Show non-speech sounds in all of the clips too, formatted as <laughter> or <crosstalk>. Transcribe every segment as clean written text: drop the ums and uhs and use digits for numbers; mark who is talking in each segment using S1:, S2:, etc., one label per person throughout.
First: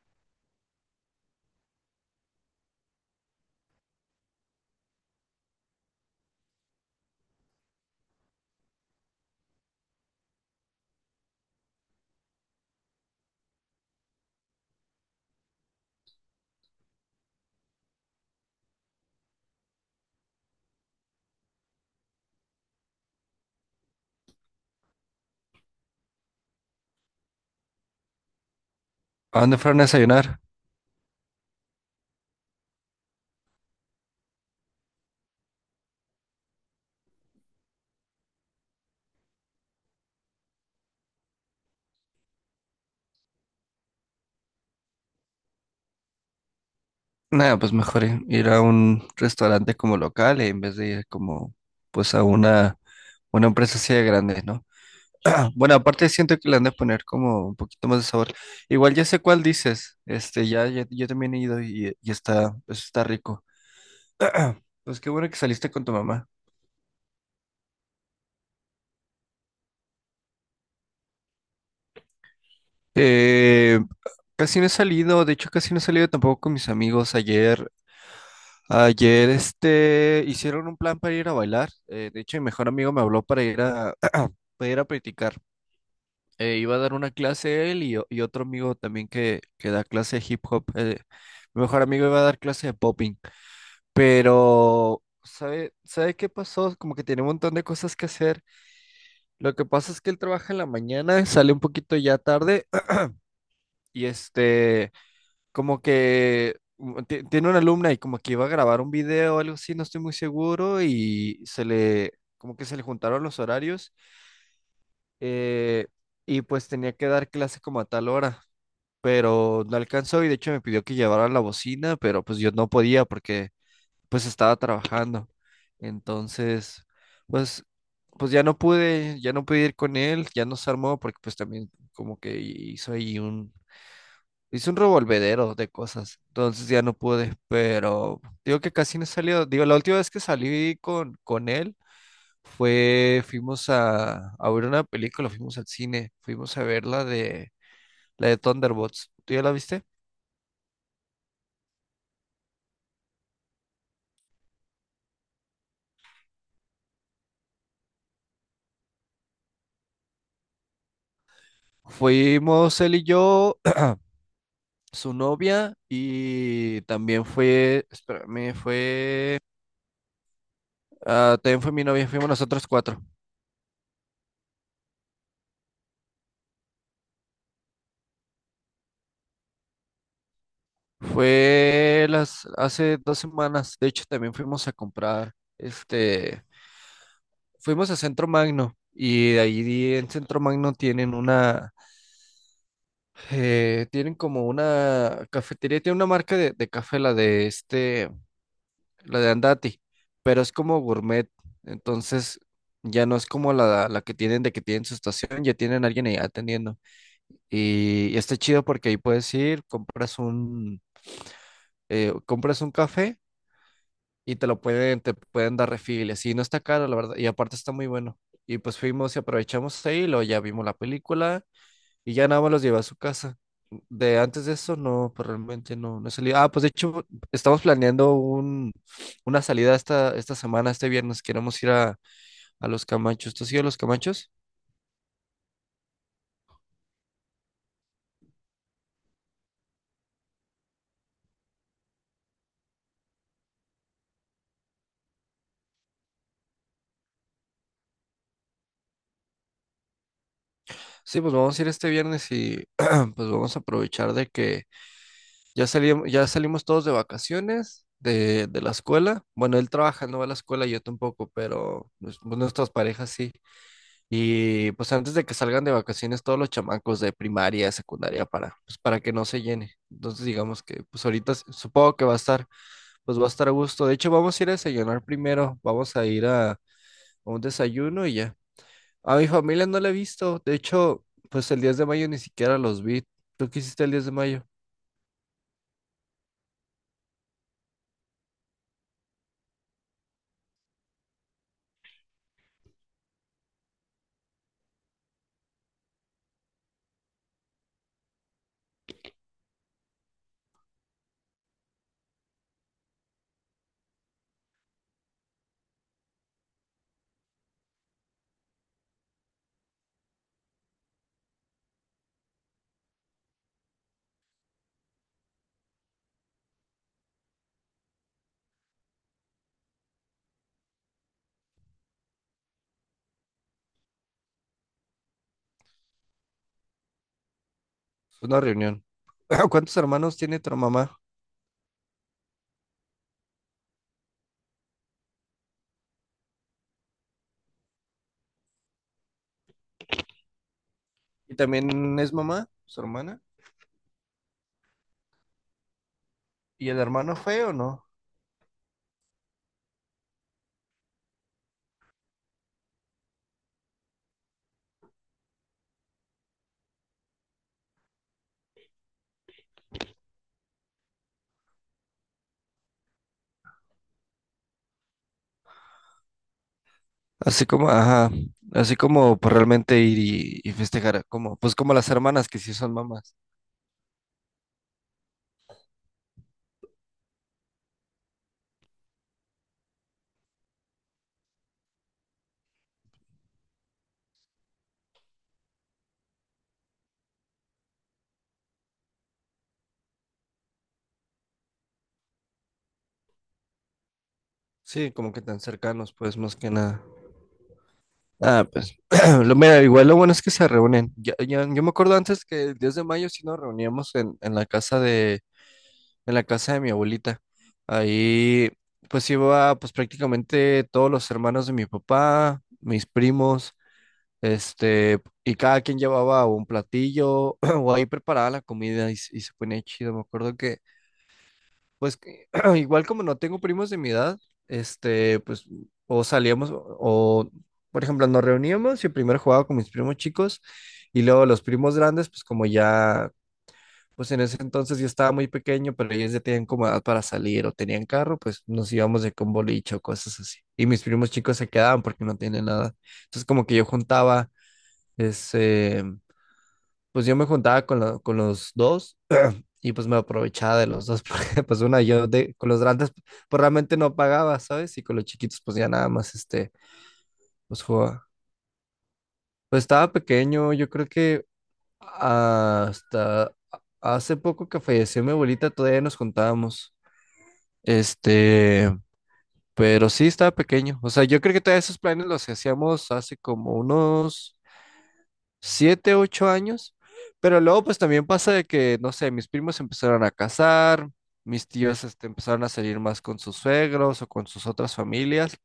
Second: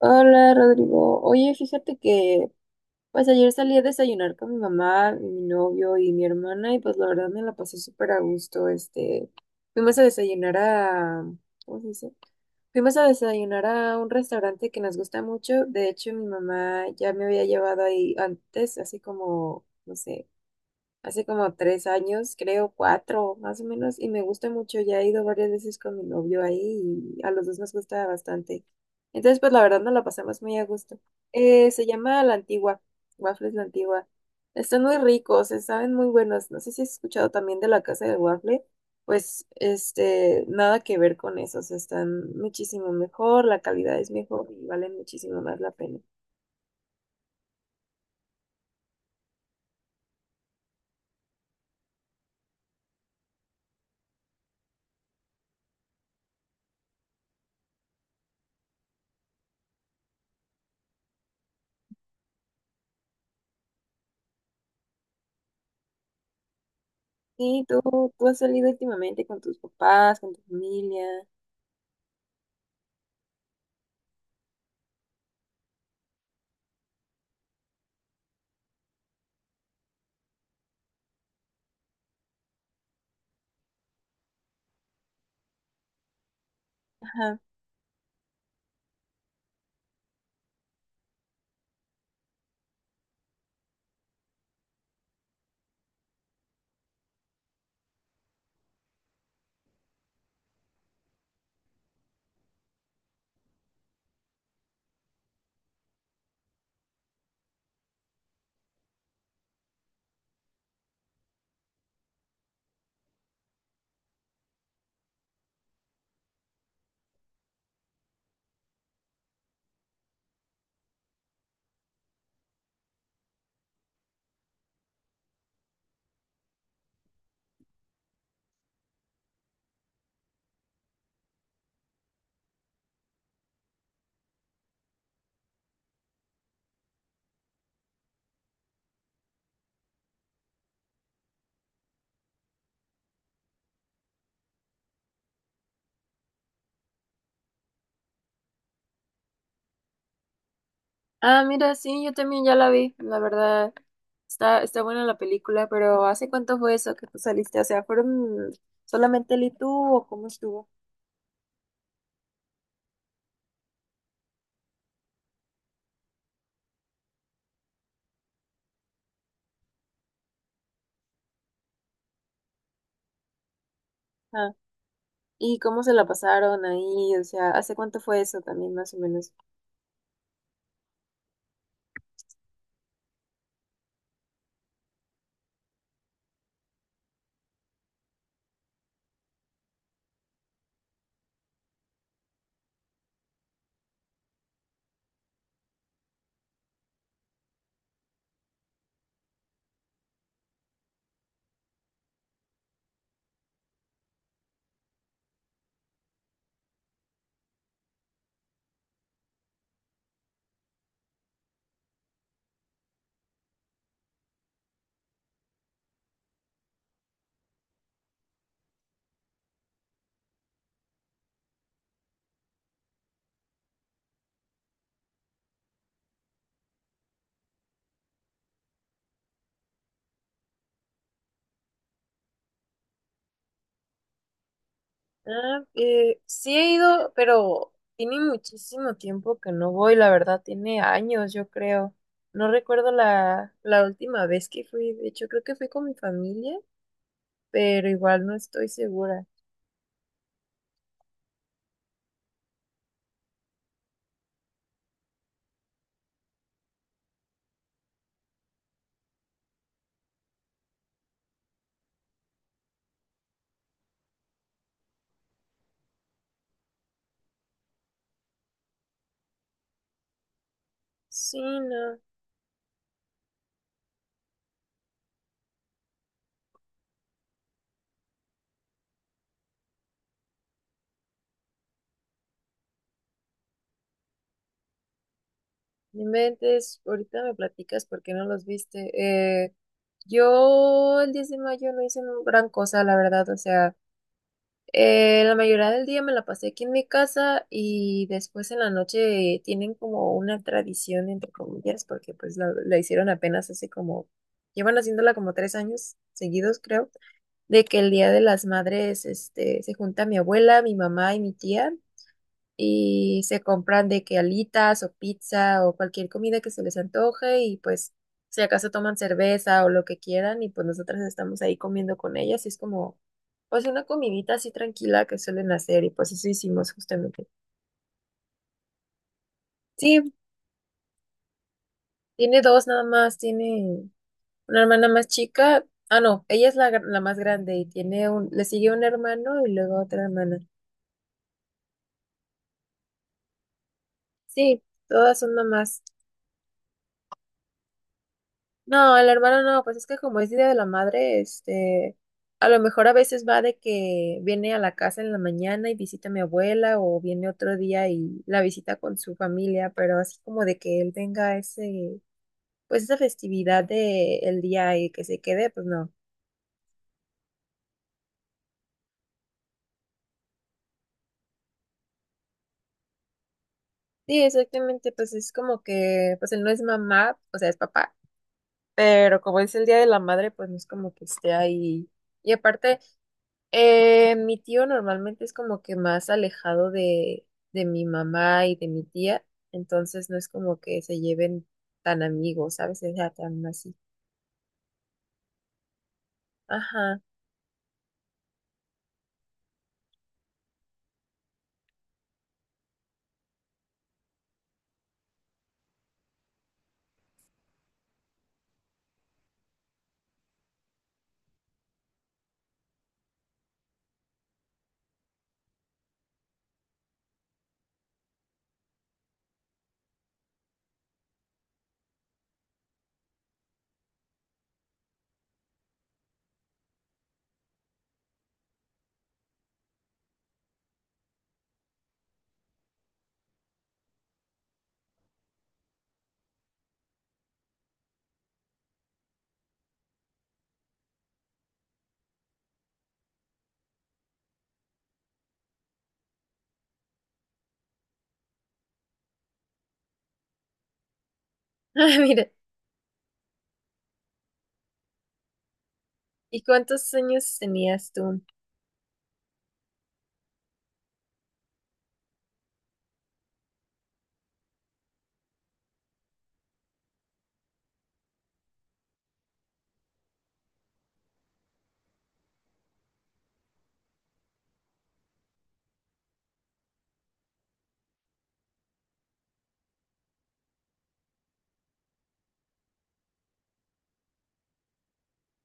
S1: Hola Rodrigo, oye, fíjate que pues ayer salí a desayunar con mi mamá, y mi novio y mi hermana y pues la verdad me la pasé súper a gusto, fuimos a desayunar a, ¿cómo se dice? Fuimos a desayunar a un restaurante que nos gusta mucho, de hecho mi mamá ya me había llevado ahí antes, así como, no sé, hace como tres años, creo cuatro más o menos, y me gusta mucho. Ya he ido varias veces con mi novio ahí y a los dos nos gusta bastante.
S2: ¿A
S1: Entonces, pues
S2: dónde
S1: la verdad
S2: fueron a
S1: nos la
S2: desayunar?
S1: pasamos muy a gusto. Se llama La Antigua, Waffles La Antigua. Están muy ricos, se saben muy buenos. No sé si has escuchado también de la casa del waffle. Pues, nada que ver con esos. Están muchísimo mejor, la calidad es mejor y valen muchísimo más la pena.
S2: Nada, pues mejor ir a un restaurante como local en vez de ir como pues a una empresa así de grande, ¿no? <clears throat> Bueno, aparte siento que le han de poner como un poquito más de sabor. Igual ya sé cuál dices. Este, yo también he ido y está, pues, está rico. Pues qué bueno que saliste con tu mamá.
S1: Sí, tú has salido últimamente con tus papás, con tu familia.
S2: Eh, Casi no he salido, de hecho casi no he salido tampoco con mis amigos. Ayer hicieron un plan para ir a bailar. De hecho, mi mejor amigo me habló para <clears throat> para ir a practicar. Iba a dar una
S1: Ajá.
S2: clase él y otro amigo también que da clase de hip hop. Mi mejor amigo iba a dar clase de popping. Pero, ¿ sabe qué pasó? Como que tiene un montón de cosas que hacer. Lo que pasa es que él trabaja en la mañana, sale un poquito ya tarde <clears throat> y este... Como que tiene una alumna y como que iba a grabar un video o algo así, no estoy muy seguro, y como que se le juntaron los horarios, eh, y pues tenía que dar clase como a tal hora, pero no alcanzó y de hecho me pidió que llevara la bocina, pero pues yo no podía porque pues estaba trabajando. Entonces, pues, pues ya no pude ir con él, ya no se armó porque pues también como que hizo ahí Hice un revolvedero de cosas, entonces ya no pude, pero digo que casi no he salido. Digo, la última vez que salí con él fuimos a ver una película, fuimos al cine, fuimos a ver la de Thunderbolts. ¿Tú ya la viste?
S1: Ah, mira, sí, yo también ya la vi, la verdad. Está buena la película, pero ¿hace cuánto fue eso que tú saliste? O sea, ¿fueron solamente él y tú o cómo estuvo?
S2: Fuimos él y yo, <clears throat> su novia, y también fue, espérame, fue, ah, también fue mi novia, fuimos nosotros cuatro.
S1: Ah, ¿y cómo se la pasaron ahí? O sea, ¿hace cuánto fue eso también, más o menos?
S2: Hace dos semanas, de hecho también fuimos a comprar, este... Fuimos a Centro Magno y de ahí en Centro Magno tienen una, tienen como una cafetería, tiene una marca de café, la de Andati, pero es como gourmet, entonces ya no es como la que tienen de que tienen su estación, ya tienen alguien ahí atendiendo. Y está chido porque ahí puedes compras un café y te pueden dar refill, y así no está caro, la verdad, y aparte está muy bueno. Y pues fuimos y aprovechamos ahí, luego ya vimos la película y ya nada más los llevé a su casa. De antes de eso, no, pues realmente no he salido. Ah, pues de hecho, estamos planeando un, una salida esta semana, este viernes. Queremos ir a Los Camachos. ¿Tú has ido a Los Camachos?
S1: Sí he ido, pero tiene muchísimo tiempo que no voy, la verdad, tiene años, yo creo. No recuerdo la última vez que fui, de hecho creo que fui con mi familia, pero igual no estoy segura.
S2: Sí, pues vamos a ir este viernes y <clears throat> pues vamos a aprovechar de que ya salimos, ya salimos todos de vacaciones de la escuela. Bueno, él trabaja, no va a la escuela, yo tampoco, pero pues, pues, nuestras parejas sí. Y pues antes de que salgan de vacaciones todos los chamacos de primaria, secundaria, para, pues, para que no se llene. Entonces digamos que pues ahorita
S1: Sí,
S2: supongo
S1: no.
S2: que va a estar, pues va a estar a gusto. De hecho, vamos a ir a desayunar primero, vamos a ir a un desayuno y ya. A mi familia no la he visto, de hecho, pues el 10 de mayo ni siquiera los vi. ¿Tú qué hiciste el 10 de mayo?
S1: No Inventes, ahorita me platicas por qué no los viste. Eh, yo el 10 de mayo no hice gran cosa, la verdad. O sea, la mayoría del día me la pasé aquí en mi casa y después en la noche tienen como una tradición, entre comillas, porque pues la hicieron apenas hace como, llevan haciéndola como tres años seguidos, creo, de que el Día de las Madres, se junta mi abuela, mi mamá y mi tía y se compran de que alitas o pizza o cualquier comida que se les antoje y pues si acaso toman cerveza o lo que quieran y pues nosotras estamos ahí comiendo con ellas y es como pues una comidita así tranquila que suelen hacer y pues eso hicimos justamente.
S2: Es una reunión. <clears throat> ¿Cuántos
S1: Sí,
S2: hermanos tiene tu mamá?
S1: tiene dos nada más, tiene una hermana más chica, ah no, ella es la más grande y tiene un, le sigue un hermano y luego otra hermana.
S2: ¿Y también es mamá, su hermana?
S1: Sí, todas son mamás.
S2: ¿Y el hermano fue o no?
S1: No, el hermano no, pues es que como es Día de la Madre, a lo mejor a veces va de que viene a la casa en la mañana y visita a mi abuela o viene otro día y la visita con su familia, pero así como de que él tenga ese, pues esa festividad de el día y que se quede, pues no.
S2: Así como, ajá, así como pues, realmente ir y festejar, como, pues como las hermanas que sí son mamás.
S1: Sí, exactamente, pues es como que, pues él no es mamá, o sea, es papá, pero como es el Día de la Madre, pues no es como que esté ahí. Y aparte mi tío normalmente es como que más alejado de mi mamá y de mi tía, entonces no es como que se lleven tan amigos, ¿sabes? O sea, tan así.
S2: Sí, como que tan cercanos, pues más que nada.
S1: Ajá.
S2: Ah, pues, <clears throat> lo, mira, igual lo bueno es que se reúnen. Yo me acuerdo antes que el 10 de mayo sí nos reuníamos en la casa en la casa de mi abuelita. Ahí pues iba pues prácticamente todos los hermanos de mi papá, mis primos, este, y cada quien llevaba un platillo <clears throat> o ahí preparaba la comida se y se ponía chido. Me acuerdo que pues que <clears throat> igual como no tengo primos de mi edad, este, pues o salíamos o, por ejemplo, nos reuníamos y primero jugaba con mis primos chicos y luego los primos grandes pues como ya pues en ese entonces yo estaba muy pequeño, pero ellos ya tenían como edad para salir o tenían carro, pues nos íbamos de con boliche o cosas así. Y mis primos chicos se quedaban porque no tienen nada. Entonces como que yo juntaba, ese, pues yo me juntaba con los dos y pues me aprovechaba de los dos, <laughs> porque pues
S1: <laughs>
S2: una
S1: Ah,
S2: yo
S1: mira.
S2: con los grandes pues realmente no pagaba, ¿sabes? Y con los chiquitos pues ya nada más
S1: ¿Y
S2: este,
S1: cuántos años
S2: pues
S1: tenías
S2: jugaba.
S1: tú?
S2: Pues estaba pequeño, yo creo que hasta hace poco que falleció mi abuelita todavía nos juntábamos. Este, pero sí estaba pequeño. O sea, yo creo que todos esos planes los hacíamos hace como unos siete, ocho años. Pero luego, pues también pasa de que, no sé, mis primos se empezaron a casar, mis tíos este, empezaron a salir más con sus suegros o con sus otras familias.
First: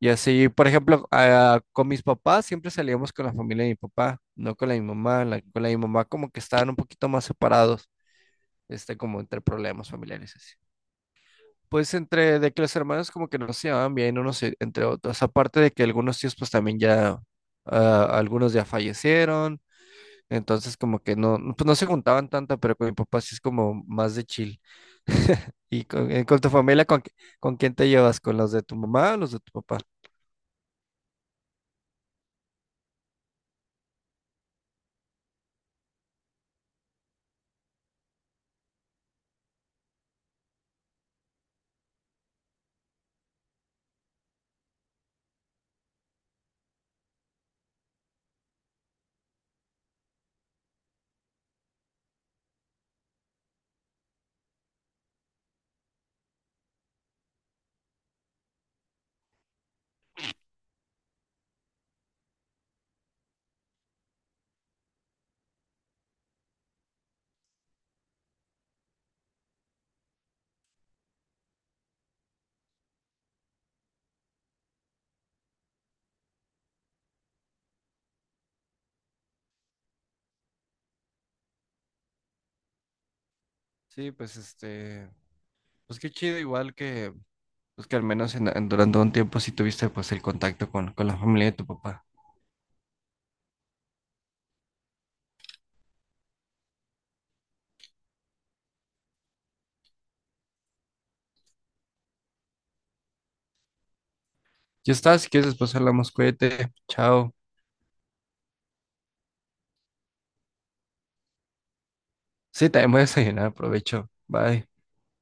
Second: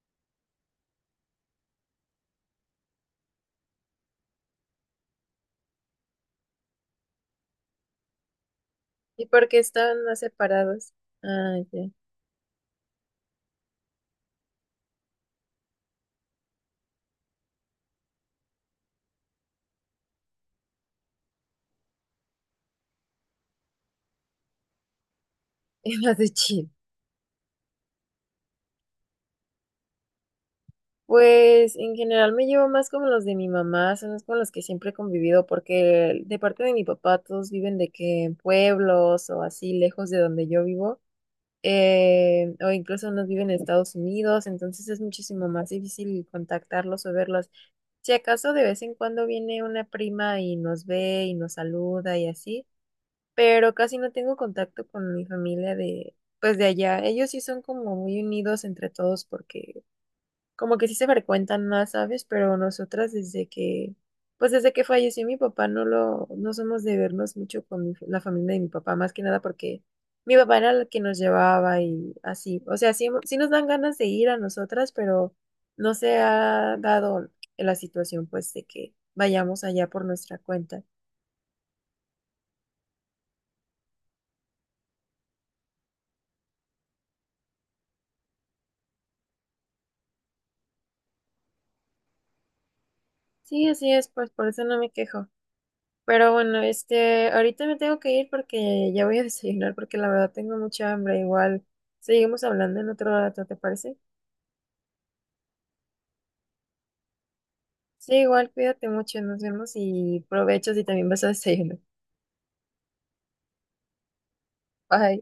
S2: Y así, por ejemplo, ah, con mis papás siempre salíamos con la familia de mi papá, no con la de mi mamá. Con la de mi mamá como que estaban un poquito más separados, este, como
S1: ¿Y
S2: entre
S1: por qué
S2: problemas
S1: estaban más
S2: familiares. Así.
S1: separados? Ah, ya. <laughs>
S2: Pues entre de que los hermanos como que no se llevaban bien unos entre otros, aparte de que algunos tíos pues también ya, ah, algunos ya fallecieron, entonces como que no, pues no se juntaban tanto, pero con mi papá sí es como más de chill. <laughs> ¿Y
S1: Es más de
S2: con tu
S1: chill.
S2: familia, con quién te llevas? ¿Con los de tu mamá o los de tu papá?
S1: Pues en general me llevo más como los de mi mamá, son los con los que siempre he convivido, porque de parte de mi papá todos viven de que en pueblos o así lejos de donde yo vivo. O incluso no viven en Estados Unidos, entonces es muchísimo más difícil contactarlos o verlos. Si acaso de vez en cuando viene una prima y nos ve y nos saluda y así, pero casi no tengo contacto con mi familia de, pues de allá. Ellos sí son como muy unidos entre todos porque como que sí se frecuentan más, ¿sabes? Pero nosotras desde que, pues desde que falleció mi papá no lo, no somos de vernos mucho con la familia de mi papá, más que nada porque mi papá era el que nos llevaba y así. O sea, sí, sí nos dan ganas de ir a nosotras, pero no se ha dado la situación pues de que vayamos allá por nuestra cuenta.
S2: Sí, pues este, pues qué chido, igual que, pues que al menos durante un tiempo sí tuviste pues el contacto con la familia de tu papá.
S1: Sí, así es, pues por eso no me quejo. Pero bueno, ahorita me tengo que ir porque ya voy a desayunar porque la verdad tengo mucha hambre. Igual, seguimos hablando en otro rato, ¿te parece?
S2: Ya está, si quieres después hablamos, cuídate, chao.
S1: Sí, igual, cuídate mucho, nos vemos y provecho si también vas a desayunar.
S2: Sí, también voy a desayunar, aprovecho. Bye.
S1: Bye.